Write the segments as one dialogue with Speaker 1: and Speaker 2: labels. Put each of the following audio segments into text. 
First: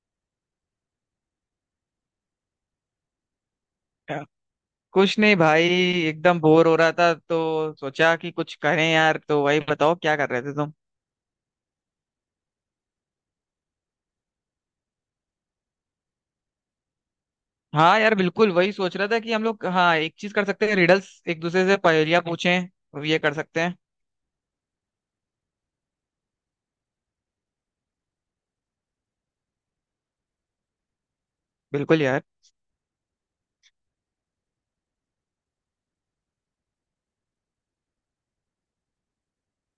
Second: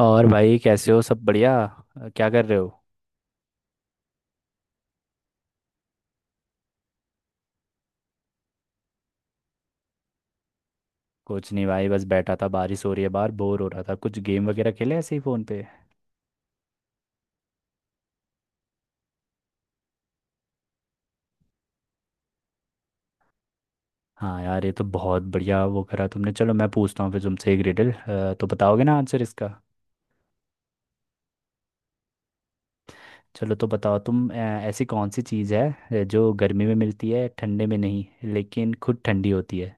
Speaker 1: और भाई कैसे हो? सब बढ़िया। क्या कर रहे हो?
Speaker 2: क्या? कुछ नहीं भाई। एकदम बोर हो रहा था तो सोचा कि कुछ करें यार। तो वही बताओ, क्या कर रहे थे तुम?
Speaker 1: कुछ नहीं भाई, बस बैठा था, बारिश हो रही है बाहर, बोर हो रहा था, कुछ गेम वगैरह खेले ऐसे ही फ़ोन पे।
Speaker 2: हाँ यार, बिल्कुल वही सोच रहा था कि हम लोग, हाँ, एक चीज कर सकते हैं। रिडल्स, एक दूसरे से पहेलियां पूछें। अब ये कर सकते हैं।
Speaker 1: हाँ यार, ये तो बहुत बढ़िया वो करा तुमने। चलो मैं पूछता हूँ फिर तुमसे एक रिडल। तो बताओगे ना आंसर इसका?
Speaker 2: बिल्कुल यार।
Speaker 1: चलो तो बताओ तुम, ऐसी कौन सी चीज़ है जो गर्मी में मिलती है ठंडे में नहीं, लेकिन खुद ठंडी होती है।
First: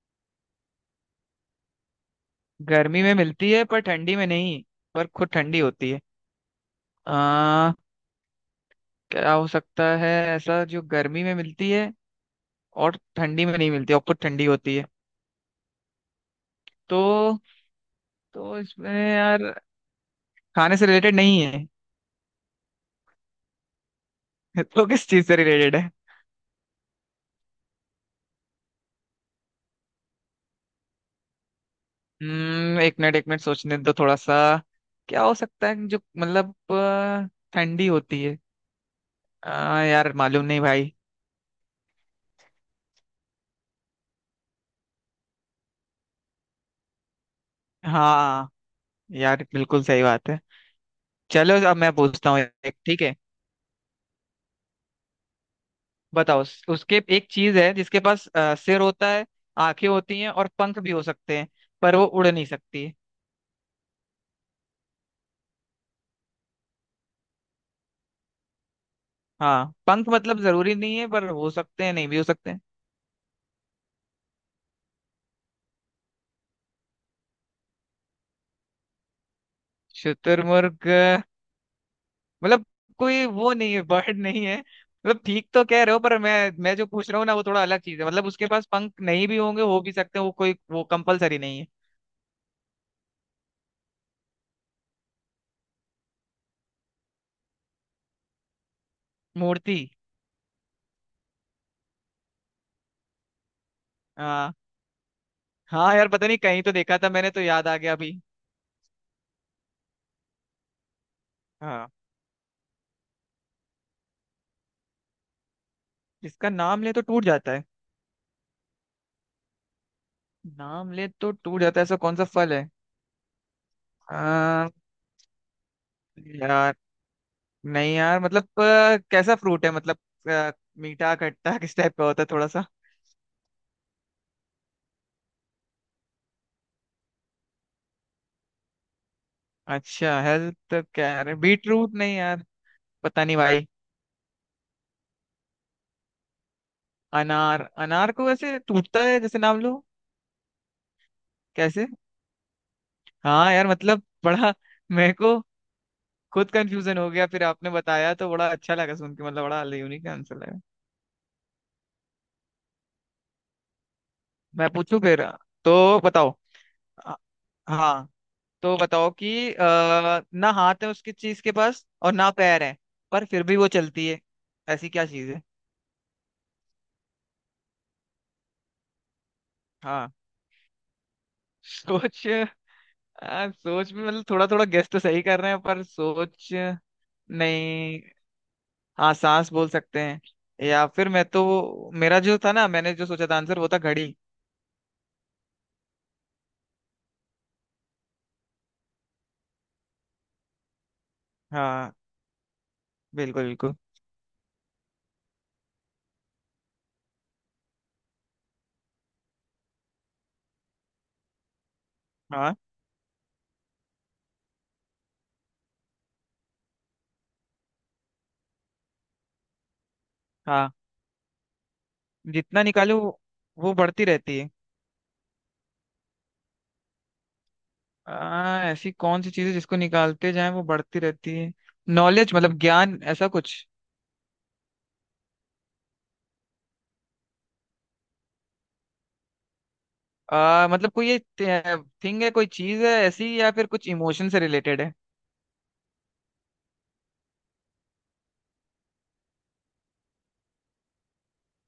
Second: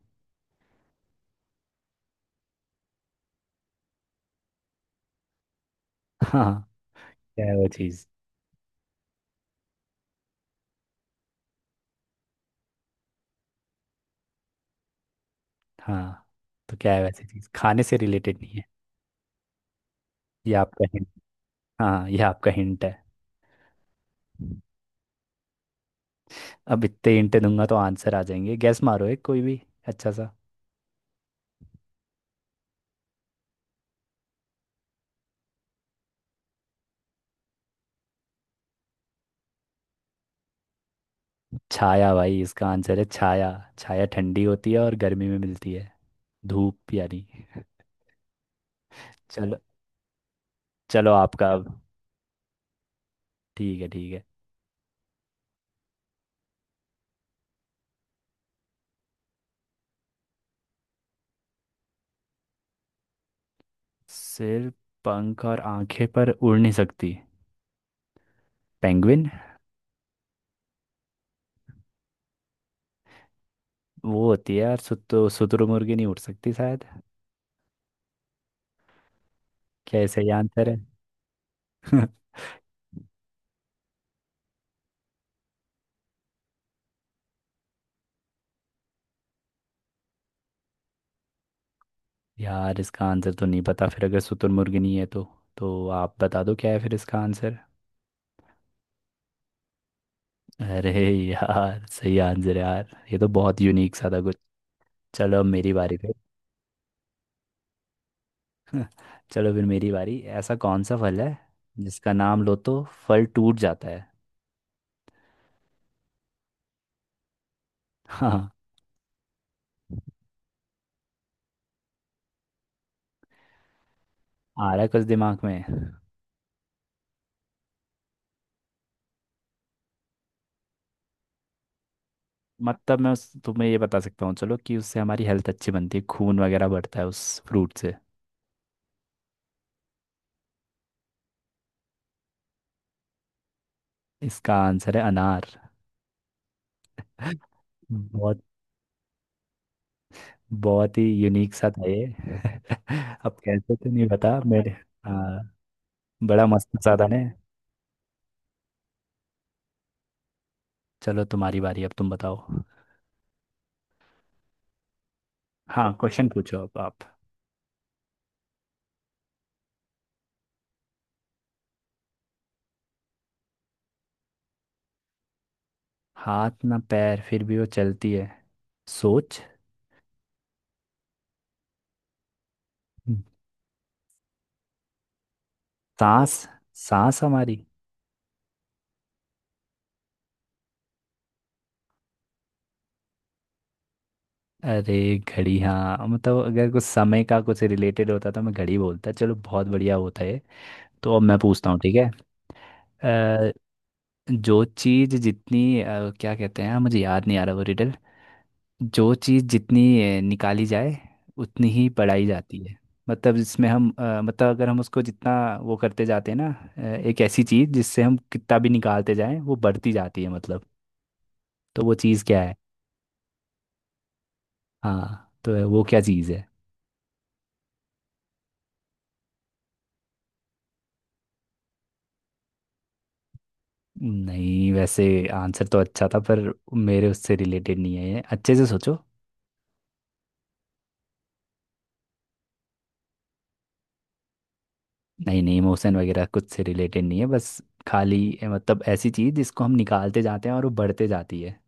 Speaker 2: गर्मी में मिलती है पर ठंडी में नहीं। पर खुद ठंडी होती है।
Speaker 1: हाँ। क्या है वो
Speaker 2: आ,
Speaker 1: चीज़?
Speaker 2: क्या हो सकता है? ऐसा जो गर्मी में मिलती है और ठंडी में नहीं मिलती और खुद ठंडी होती है।
Speaker 1: हाँ तो क्या है वैसी
Speaker 2: तो
Speaker 1: चीज़? खाने से रिलेटेड नहीं
Speaker 2: तो
Speaker 1: है,
Speaker 2: इसमें यार,
Speaker 1: ये
Speaker 2: खाने
Speaker 1: आपका
Speaker 2: से
Speaker 1: हिंट।
Speaker 2: रिलेटेड नहीं है।
Speaker 1: हाँ ये आपका हिंट है।
Speaker 2: तो किस चीज से रिलेटेड है?
Speaker 1: अब इतने हिंट दूंगा तो आंसर आ जाएंगे। गैस मारो एक कोई भी, अच्छा सा।
Speaker 2: एक मिनट एक मिनट, सोचने दो थोड़ा सा। क्या हो सकता है जो मतलब ठंडी होती है? यार मालूम नहीं भाई।
Speaker 1: छाया भाई, इसका आंसर है छाया। छाया ठंडी होती है और गर्मी में मिलती है, धूप यानी।
Speaker 2: हाँ यार,
Speaker 1: चलो,
Speaker 2: बिल्कुल सही बात है।
Speaker 1: चलो आपका
Speaker 2: चलो अब
Speaker 1: अब।
Speaker 2: मैं पूछता हूँ एक, ठीक है?
Speaker 1: ठीक है ठीक है।
Speaker 2: बताओ उसके, एक चीज है जिसके पास सिर होता है, आंखें होती हैं और पंख भी हो सकते हैं, पर वो उड़ नहीं सकती।
Speaker 1: सिर, पंख और आंखें पर उड़ नहीं सकती, पेंगुइन।
Speaker 2: हाँ, पंख मतलब जरूरी नहीं है पर हो सकते हैं, नहीं भी हो सकते हैं।
Speaker 1: वो होती है यार, सुतु शुतुरमुर्गी नहीं उड़ सकती शायद। क्या ऐसा ही आंसर है?
Speaker 2: शुतुरमुर्ग? मतलब कोई वो नहीं है, बर्ड नहीं है मतलब। ठीक तो कह रहे हो पर मैं जो पूछ रहा हूँ ना, वो थोड़ा अलग चीज है। मतलब उसके पास पंख नहीं भी होंगे, हो भी सकते हैं, वो कोई, वो कंपलसरी नहीं है।
Speaker 1: यार इसका आंसर तो नहीं पता फिर, अगर शुतुरमुर्गी नहीं है तो। तो आप बता दो क्या है फिर इसका आंसर।
Speaker 2: मूर्ति।
Speaker 1: अरे, यार सही आंसर है, यार ये तो बहुत यूनिक सा था कुछ।
Speaker 2: हाँ।
Speaker 1: चलो अब मेरी
Speaker 2: हाँ
Speaker 1: बारी
Speaker 2: यार,
Speaker 1: फिर।
Speaker 2: पता नहीं, कहीं तो देखा था मैंने तो याद आ गया अभी।
Speaker 1: चलो फिर मेरी बारी। ऐसा कौन सा फल है
Speaker 2: हाँ।
Speaker 1: जिसका नाम लो तो फल टूट जाता है?
Speaker 2: जिसका नाम ले तो टूट जाता है?
Speaker 1: हाँ।
Speaker 2: नाम ले तो टूट जाता है, ऐसा कौन सा फल है? आ,
Speaker 1: आ रहा है कुछ दिमाग में?
Speaker 2: यार। नहीं यार, मतलब कैसा फ्रूट है मतलब? अ, मीठा, खट्टा, किस टाइप का होता है थोड़ा सा?
Speaker 1: मतलब मैं उस तुम्हें ये बता सकता हूँ चलो, कि उससे हमारी हेल्थ अच्छी बनती है, खून वगैरह बढ़ता है उस फ्रूट से।
Speaker 2: अच्छा, हेल्थ क्या है, बीट रूट? नहीं यार, पता नहीं भाई।
Speaker 1: इसका आंसर है अनार।
Speaker 2: अनार? अनार को
Speaker 1: बहुत,
Speaker 2: वैसे टूटता है जैसे नाम लो?
Speaker 1: बहुत ही यूनिक सा
Speaker 2: कैसे?
Speaker 1: था ये। अब
Speaker 2: हाँ यार
Speaker 1: कैसे तो
Speaker 2: मतलब
Speaker 1: नहीं बता
Speaker 2: बड़ा
Speaker 1: मेरे।
Speaker 2: मेरे को
Speaker 1: हाँ। बड़ा
Speaker 2: खुद
Speaker 1: मस्त
Speaker 2: कंफ्यूजन
Speaker 1: साधा
Speaker 2: हो
Speaker 1: ने।
Speaker 2: गया, फिर आपने बताया तो बड़ा अच्छा लगा सुन के। मतलब बड़ा यूनिक आंसर लगा।
Speaker 1: चलो तुम्हारी बारी, अब तुम बताओ।
Speaker 2: मैं पूछूं फिर?
Speaker 1: हाँ
Speaker 2: तो
Speaker 1: क्वेश्चन
Speaker 2: बताओ।
Speaker 1: पूछो अब आप।
Speaker 2: अ, हाँ। तो बताओ कि ना हाथ है उसकी चीज के पास और ना पैर है, पर फिर भी वो चलती है। ऐसी क्या चीज है?
Speaker 1: हाथ ना पैर, फिर भी वो चलती है। सोच।
Speaker 2: हाँ, सोच?
Speaker 1: हम्म।
Speaker 2: सोच भी मतलब, थोड़ा थोड़ा गेस तो सही कर रहे हैं, पर
Speaker 1: सांस,
Speaker 2: सोच?
Speaker 1: सांस हमारी।
Speaker 2: नहीं। हाँ, सांस बोल सकते हैं, या फिर मैं तो, मेरा जो था ना, मैंने जो सोचा था आंसर, वो था घड़ी।
Speaker 1: अरे, घड़ी हाँ, मतलब अगर कुछ समय का कुछ रिलेटेड होता तो मैं घड़ी बोलता। चलो बहुत बढ़िया होता है। तो अब मैं पूछता हूँ, ठीक
Speaker 2: हाँ,
Speaker 1: है।
Speaker 2: बिल्कुल
Speaker 1: अ,
Speaker 2: बिल्कुल।
Speaker 1: जो चीज़ जितनी, क्या कहते हैं मुझे याद नहीं आ रहा वो रिडल। जो चीज़ जितनी निकाली जाए उतनी ही पढ़ाई
Speaker 2: हाँ।
Speaker 1: जाती है। मतलब जिसमें हम, मतलब अगर हम उसको जितना वो करते जाते हैं ना, एक ऐसी चीज़ जिससे हम कितना भी निकालते जाएं वो बढ़ती जाती है, मतलब।
Speaker 2: हाँ,
Speaker 1: तो वो चीज़ क्या है?
Speaker 2: जितना निकालो वो बढ़ती रहती है?
Speaker 1: हाँ तो वो क्या चीज़ है?
Speaker 2: ऐसी कौन सी चीज है जिसको निकालते जाएं वो बढ़ती रहती है? नॉलेज, मतलब ज्ञान, ऐसा कुछ?
Speaker 1: नहीं, वैसे आंसर तो अच्छा था पर मेरे उससे रिलेटेड नहीं है ये। अच्छे से सोचो।
Speaker 2: मतलब कोई ये थिंग है, कोई चीज है ऐसी, या फिर कुछ इमोशन से रिलेटेड है?
Speaker 1: नहीं नहीं, इमोशन वगैरह कुछ से रिलेटेड नहीं है, बस खाली, मतलब ऐसी चीज़ जिसको हम निकालते जाते हैं और वो बढ़ते जाती है।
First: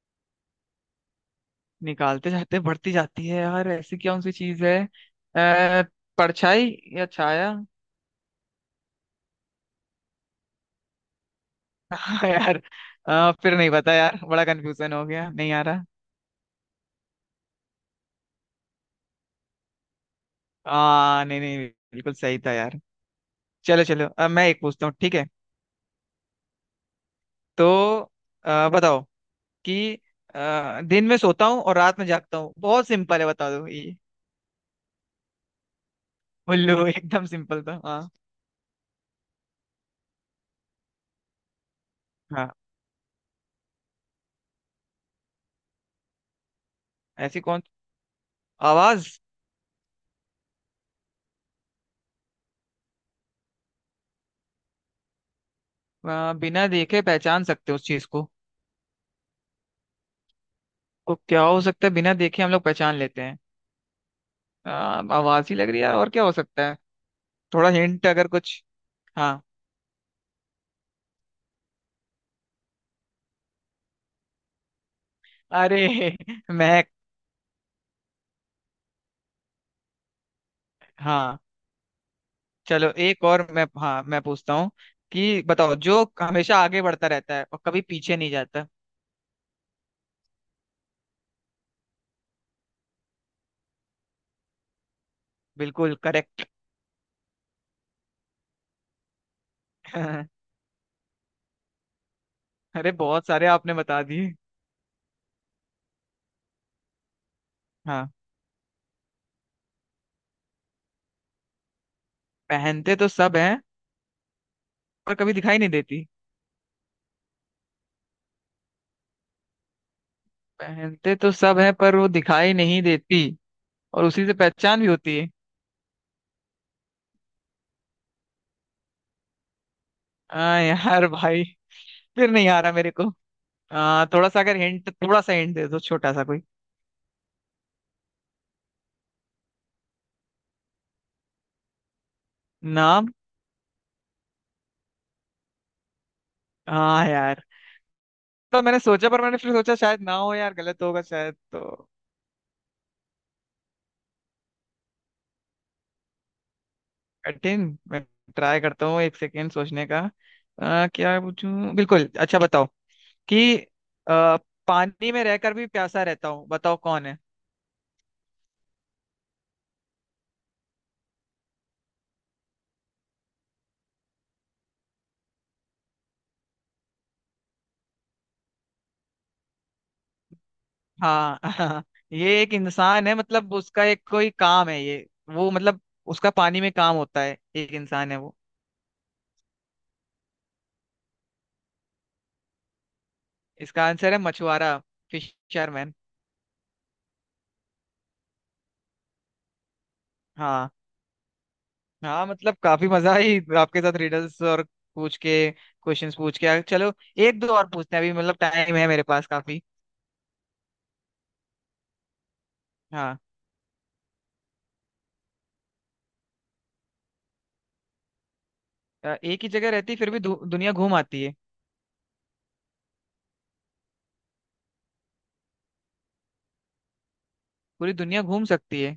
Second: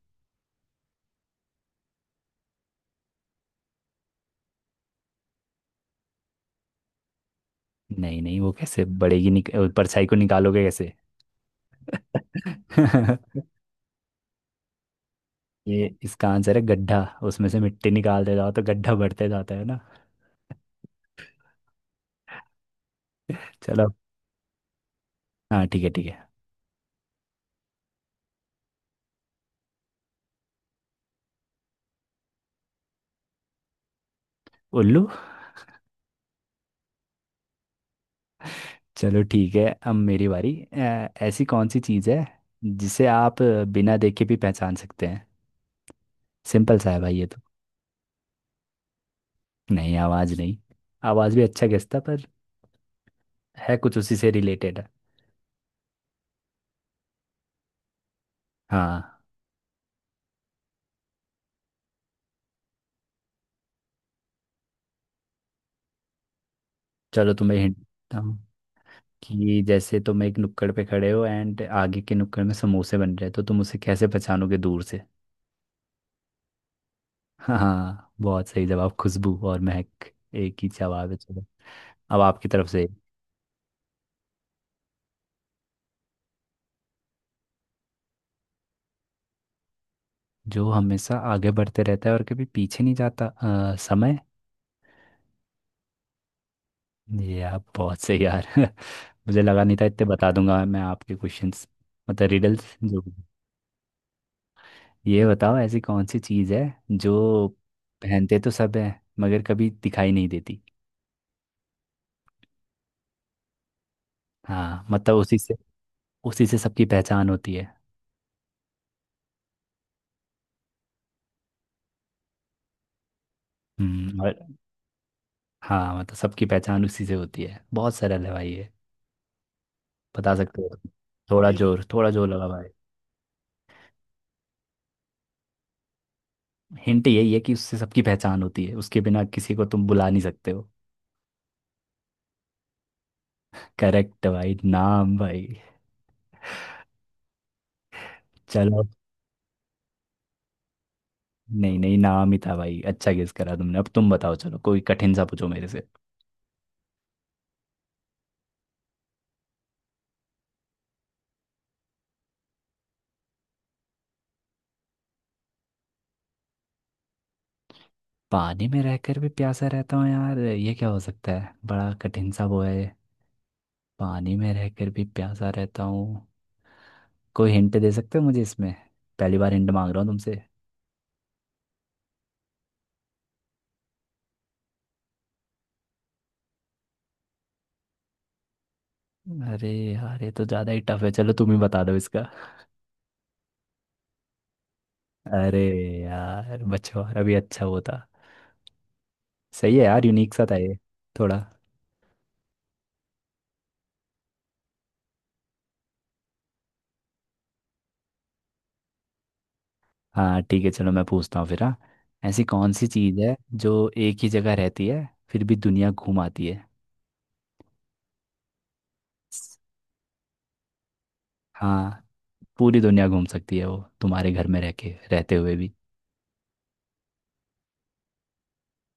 Speaker 2: निकालते जाते बढ़ती जाती है यार, ऐसी कौन सी चीज है? आ, परछाई, या छाया?
Speaker 1: नहीं नहीं, वो कैसे बढ़ेगी? परछाई को निकालोगे कैसे?
Speaker 2: हाँ यार। फिर नहीं पता यार, बड़ा कंफ्यूजन हो गया, नहीं आ रहा।
Speaker 1: ये इसका आंसर है गड्ढा। उसमें से मिट्टी निकालते जाओ तो गड्ढा बढ़ते जाता है ना।
Speaker 2: नहीं नहीं, बिल्कुल सही था यार। चलो,
Speaker 1: चलो।
Speaker 2: चलो अब मैं एक पूछता हूँ, ठीक है?
Speaker 1: हाँ ठीक है ठीक है।
Speaker 2: तो बताओ कि दिन में सोता हूँ और रात में जागता हूँ, बहुत सिंपल है, बता दो ये।
Speaker 1: उल्लू।
Speaker 2: उल्लू। एकदम सिंपल था, हाँ।
Speaker 1: चलो ठीक है अब मेरी बारी। ऐसी कौन सी चीज़ है
Speaker 2: हाँ।
Speaker 1: जिसे आप बिना देखे भी पहचान सकते हैं? सिंपल सा है भाई ये तो।
Speaker 2: ऐसी कौन, आवाज?
Speaker 1: नहीं आवाज़ नहीं, आवाज़ भी अच्छा गेस था पर है कुछ उसी से रिलेटेड है।
Speaker 2: बिना देखे पहचान सकते हो उस चीज को?
Speaker 1: हाँ।
Speaker 2: तो क्या हो सकता है बिना देखे हम लोग पहचान लेते हैं? आ, आवाज ही लग रही है यार, और क्या हो सकता है?
Speaker 1: चलो तुम्हें
Speaker 2: थोड़ा
Speaker 1: हिंट
Speaker 2: हिंट
Speaker 1: देता
Speaker 2: अगर
Speaker 1: हूँ।
Speaker 2: कुछ? हाँ।
Speaker 1: कि जैसे तुम एक नुक्कड़ पे खड़े हो एंड आगे के नुक्कड़ में समोसे बन रहे हैं, तो तुम उसे कैसे पहचानोगे दूर से?
Speaker 2: अरे, महक!
Speaker 1: हाँ बहुत सही जवाब, खुशबू और महक एक ही जवाब है।
Speaker 2: हाँ।
Speaker 1: चलो अब आपकी तरफ से।
Speaker 2: चलो एक और मैं, हाँ, मैं पूछता हूँ कि बताओ, जो हमेशा आगे बढ़ता रहता है और कभी पीछे नहीं जाता?
Speaker 1: जो हमेशा आगे बढ़ते रहता है और कभी पीछे नहीं जाता, समय।
Speaker 2: बिल्कुल करेक्ट।
Speaker 1: ये आप बहुत सही यार। मुझे लगा नहीं था इतने बता दूंगा मैं आपके क्वेश्चंस, मतलब रिडल्स
Speaker 2: अरे
Speaker 1: जो भी।
Speaker 2: बहुत सारे आपने बता दिए।
Speaker 1: ये बताओ ऐसी कौन सी चीज़ है जो
Speaker 2: हाँ।
Speaker 1: पहनते तो सब है मगर कभी दिखाई नहीं देती।
Speaker 2: पहनते तो सब हैं
Speaker 1: हाँ
Speaker 2: पर
Speaker 1: मतलब
Speaker 2: कभी
Speaker 1: उसी से,
Speaker 2: दिखाई नहीं देती।
Speaker 1: उसी से सबकी पहचान होती है।
Speaker 2: पहनते तो सब हैं पर वो दिखाई नहीं देती, और उसी से
Speaker 1: और।
Speaker 2: पहचान भी होती है।
Speaker 1: हाँ मतलब सबकी पहचान उसी से होती है। बहुत सरल है भाई ये। बता सकते हो तुम।
Speaker 2: यार भाई,
Speaker 1: थोड़ा जोर, थोड़ा जोर
Speaker 2: फिर नहीं
Speaker 1: लगा
Speaker 2: आ
Speaker 1: भाई।
Speaker 2: रहा मेरे को। थोड़ा सा अगर हिंट, थोड़ा सा हिंट दे दो, छोटा सा कोई।
Speaker 1: हिंट यही है कि उससे सबकी पहचान होती है, उसके बिना किसी को तुम बुला नहीं सकते हो।
Speaker 2: नाम?
Speaker 1: करेक्ट भाई, नाम भाई।
Speaker 2: हाँ यार, तो मैंने
Speaker 1: चलो।
Speaker 2: सोचा, पर मैंने फिर सोचा शायद ना हो यार, गलत होगा शायद,
Speaker 1: नहीं
Speaker 2: तो।
Speaker 1: नहीं, नाम ही था भाई, अच्छा गेस करा तुमने। अब तुम बताओ चलो, कोई कठिन सा पूछो मेरे से।
Speaker 2: कठिन? मैं ट्राई करता हूँ एक सेकेंड, सोचने का। क्या पूछूं? बिल्कुल, अच्छा बताओ कि अ, पानी में रहकर भी प्यासा रहता हूँ, बताओ कौन है?
Speaker 1: पानी में रहकर भी प्यासा रहता हूँ, यार ये क्या हो सकता है? बड़ा कठिन सा वो है। पानी में रहकर भी प्यासा रहता हूँ। कोई हिंट दे सकते हो मुझे इसमें? पहली बार हिंट मांग रहा हूँ तुमसे।
Speaker 2: हाँ, हाँ। ये एक इंसान है, मतलब उसका एक कोई काम है ये। वो मतलब, उसका पानी में काम होता है, एक इंसान है वो।
Speaker 1: अरे यार, ये तो ज़्यादा ही टफ है। चलो तुम ही बता दो इसका।
Speaker 2: इसका आंसर है मछुआरा।
Speaker 1: अरे,
Speaker 2: फिशरमैन।
Speaker 1: यार मछुआरा भी अच्छा वो था। सही है यार, यूनिक सा था
Speaker 2: हाँ।
Speaker 1: ये थोड़ा।
Speaker 2: हाँ मतलब, काफी मजा आई आपके साथ रिडल्स और पूछ के, क्वेश्चंस पूछ के। चलो, एक दो और पूछते हैं अभी, मतलब टाइम है मेरे पास काफी।
Speaker 1: हाँ ठीक है, चलो मैं पूछता हूँ फिर हाँ। ऐसी कौन सी
Speaker 2: हाँ।
Speaker 1: चीज़ है जो एक ही जगह रहती है फिर भी दुनिया घूम आती है?
Speaker 2: एक ही जगह रहती फिर भी दुनिया घूम आती है?
Speaker 1: हाँ, पूरी दुनिया घूम सकती है वो, तुम्हारे घर में रह के, रहते हुए भी।
Speaker 2: पूरी दुनिया घूम सकती है?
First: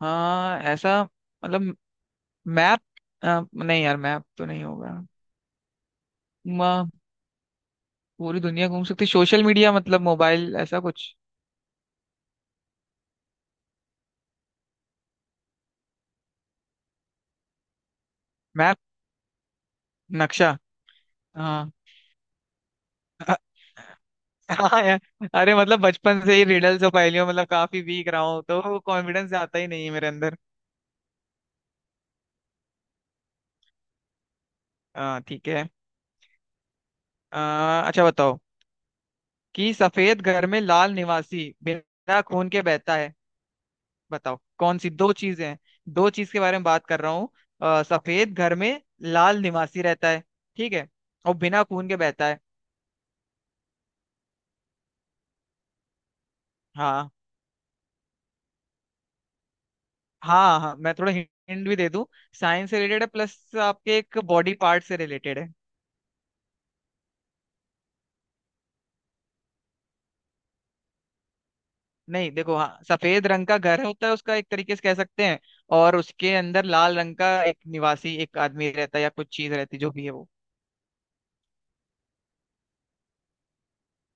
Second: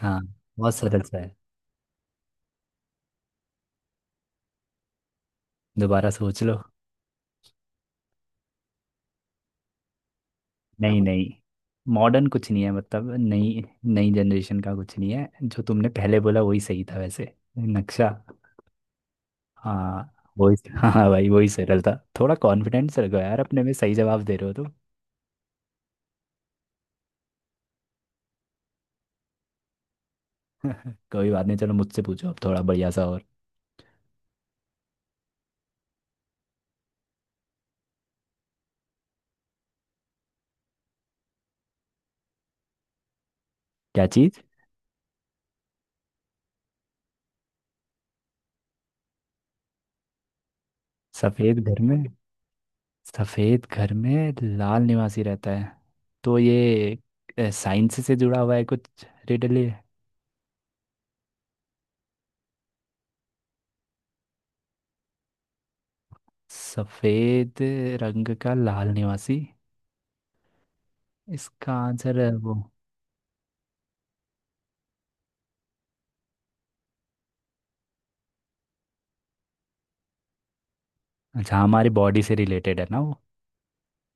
Speaker 1: हाँ।
Speaker 2: हाँ,
Speaker 1: बहुत सरल
Speaker 2: ऐसा?
Speaker 1: सा है।
Speaker 2: मतलब, मैप? नहीं यार, मैप तो नहीं होगा।
Speaker 1: दोबारा सोच लो।
Speaker 2: म, पूरी दुनिया घूम सकती, सोशल मीडिया मतलब, मोबाइल, ऐसा
Speaker 1: नहीं
Speaker 2: कुछ?
Speaker 1: नहीं, मॉडर्न कुछ नहीं है, मतलब नई नई जनरेशन का कुछ नहीं है। जो तुमने पहले बोला वही सही था वैसे, नक्शा।
Speaker 2: मैप,
Speaker 1: हाँ
Speaker 2: नक्शा।
Speaker 1: वही, हाँ हाँ भाई वही
Speaker 2: हाँ।
Speaker 1: सरल था। थोड़ा कॉन्फिडेंस रखो
Speaker 2: अ-
Speaker 1: यार अपने में, सही जवाब दे रहे हो तुम।
Speaker 2: हाँ यार। अरे मतलब, बचपन से ही रिडल्स और पहेलियों मतलब काफी वीक रहा हूँ, तो कॉन्फिडेंस आता ही नहीं है मेरे अंदर।
Speaker 1: कोई बात नहीं, चलो मुझसे पूछो अब थोड़ा बढ़िया सा और।
Speaker 2: हाँ ठीक है। अ, अच्छा बताओ कि सफेद घर में लाल निवासी, बिना खून के बहता है।
Speaker 1: क्या
Speaker 2: बताओ
Speaker 1: चीज़?
Speaker 2: कौन सी दो चीजें हैं? दो चीज के बारे में बात कर रहा हूँ। सफेद घर में लाल निवासी रहता है, ठीक है? और
Speaker 1: सफ़ेद
Speaker 2: बिना
Speaker 1: घर
Speaker 2: खून के
Speaker 1: में,
Speaker 2: बहता है।
Speaker 1: सफ़ेद घर में लाल निवासी रहता है। तो
Speaker 2: हाँ
Speaker 1: ये साइंस से जुड़ा हुआ है कुछ, रिडल ये?
Speaker 2: हाँ, हाँ मैं थोड़ा हिंट भी दे दूं। साइंस से रिलेटेड है, प्लस आपके एक बॉडी पार्ट से रिलेटेड है।
Speaker 1: सफ़ेद रंग का लाल निवासी, इसका आंसर है
Speaker 2: नहीं
Speaker 1: वो।
Speaker 2: देखो, हाँ, सफेद रंग का घर होता है उसका एक तरीके से कह सकते हैं, और उसके अंदर लाल रंग का एक निवासी, एक आदमी रहता है या कुछ चीज रहती है, जो भी है वो।
Speaker 1: अच्छा हमारी बॉडी से रिलेटेड है ना वो?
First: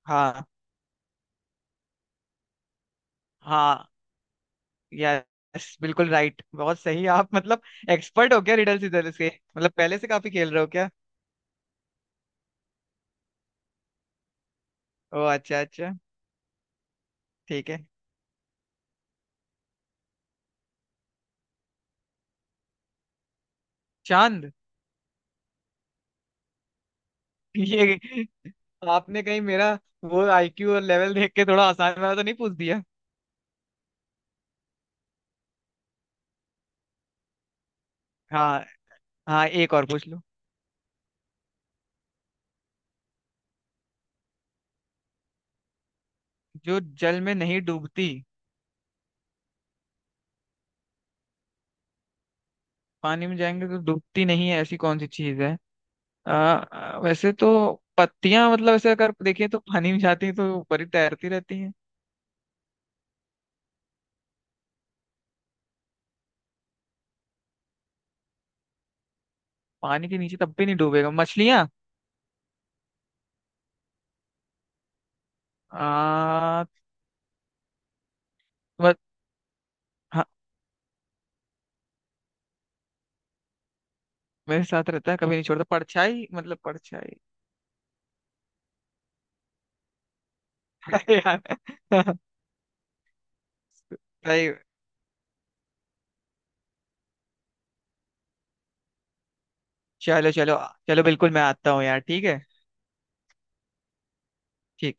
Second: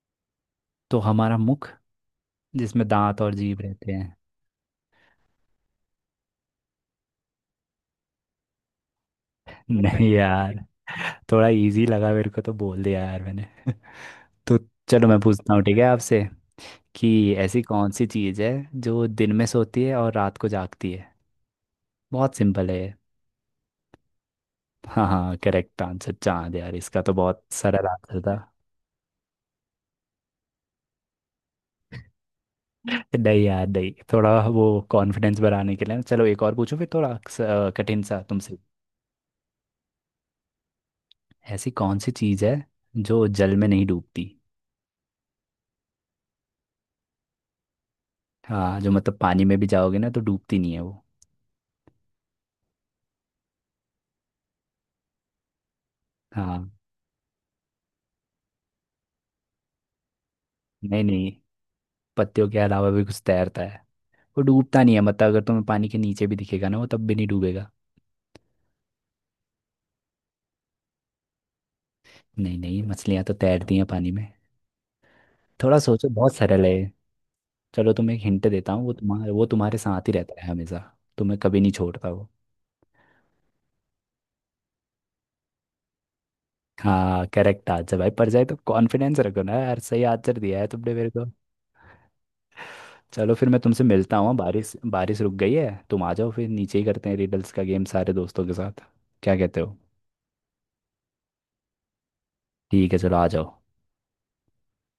Speaker 2: हाँ।
Speaker 1: तो हमारा मुख, जिसमें दांत और जीभ
Speaker 2: हाँ,
Speaker 1: रहते हैं।
Speaker 2: यस बिल्कुल राइट, बहुत सही आप मतलब, एक्सपर्ट हो क्या रिडल सिदल से?
Speaker 1: मुख
Speaker 2: मतलब
Speaker 1: है
Speaker 2: पहले से
Speaker 1: नहीं
Speaker 2: काफी खेल
Speaker 1: यार,
Speaker 2: रहे हो क्या?
Speaker 1: थोड़ा इजी लगा मेरे को तो बोल दिया यार मैंने। तो चलो मैं
Speaker 2: ओ
Speaker 1: पूछता
Speaker 2: अच्छा
Speaker 1: हूँ, ठीक है
Speaker 2: अच्छा।
Speaker 1: आपसे, कि ऐसी
Speaker 2: ठीक है।
Speaker 1: कौन सी चीज़ है जो दिन में सोती है और रात को जागती है? बहुत सिंपल है ये।
Speaker 2: चांद।
Speaker 1: हाँ हाँ करेक्ट आंसर चांद यार, इसका तो बहुत सरल आंसर
Speaker 2: ये,
Speaker 1: था।
Speaker 2: आपने कहीं मेरा वो आईक्यू और लेवल देख के थोड़ा आसान वाला तो नहीं पूछ दिया?
Speaker 1: नहीं यार नहीं, थोड़ा वो कॉन्फिडेंस बढ़ाने के लिए ना। चलो एक और पूछो फिर थोड़ा कठिन सा तुमसे।
Speaker 2: हाँ। हाँ, एक और पूछ लो।
Speaker 1: ऐसी कौन सी चीज़ है जो जल में नहीं डूबती?
Speaker 2: जो जल में नहीं डूबती?
Speaker 1: हाँ जो मतलब पानी में भी जाओगे ना तो डूबती नहीं है वो।
Speaker 2: पानी में जाएंगे तो डूबती नहीं है, ऐसी कौन सी चीज है?
Speaker 1: हाँ।
Speaker 2: वैसे तो, पत्तियां मतलब, ऐसे अगर देखें तो पानी में जाती हैं तो ऊपर ही
Speaker 1: नहीं
Speaker 2: तैरती
Speaker 1: नहीं,
Speaker 2: रहती हैं।
Speaker 1: पत्तियों के अलावा भी कुछ तैरता है। वो डूबता नहीं है, मतलब अगर तुम्हें पानी के नीचे भी दिखेगा ना वो, तब भी नहीं डूबेगा।
Speaker 2: पानी के नीचे तब भी नहीं डूबेगा, मछलियां?
Speaker 1: नहीं नहीं, मछलियाँ तो तैरती हैं पानी में। थोड़ा सोचो, बहुत सरल
Speaker 2: आ,
Speaker 1: है। चलो तुम्हें एक हिंट देता हूँ, वो तुम्हारे साथ ही
Speaker 2: हाँ।
Speaker 1: रहता है हमेशा। तुम्हें कभी नहीं छोड़ता वो।
Speaker 2: मेरे साथ रहता है कभी नहीं छोड़ता, परछाई, मतलब परछाई।
Speaker 1: हाँ करेक्ट आंसर भाई, पर जाए तो कॉन्फिडेंस रखो ना यार, सही आंसर दिया है तुमने मेरे
Speaker 2: अरे
Speaker 1: को।
Speaker 2: यार।
Speaker 1: चलो फिर मैं तुमसे मिलता हूँ।
Speaker 2: भाई,
Speaker 1: बारिश बारिश रुक गई है, तुम आ जाओ, फिर नीचे ही करते हैं रिडल्स का गेम सारे दोस्तों के साथ। क्या कहते हो?
Speaker 2: चलो चलो। चलो बिल्कुल, मैं आता हूँ यार, ठीक है।
Speaker 1: ठीक है चलो आ जाओ।
Speaker 2: ठीक।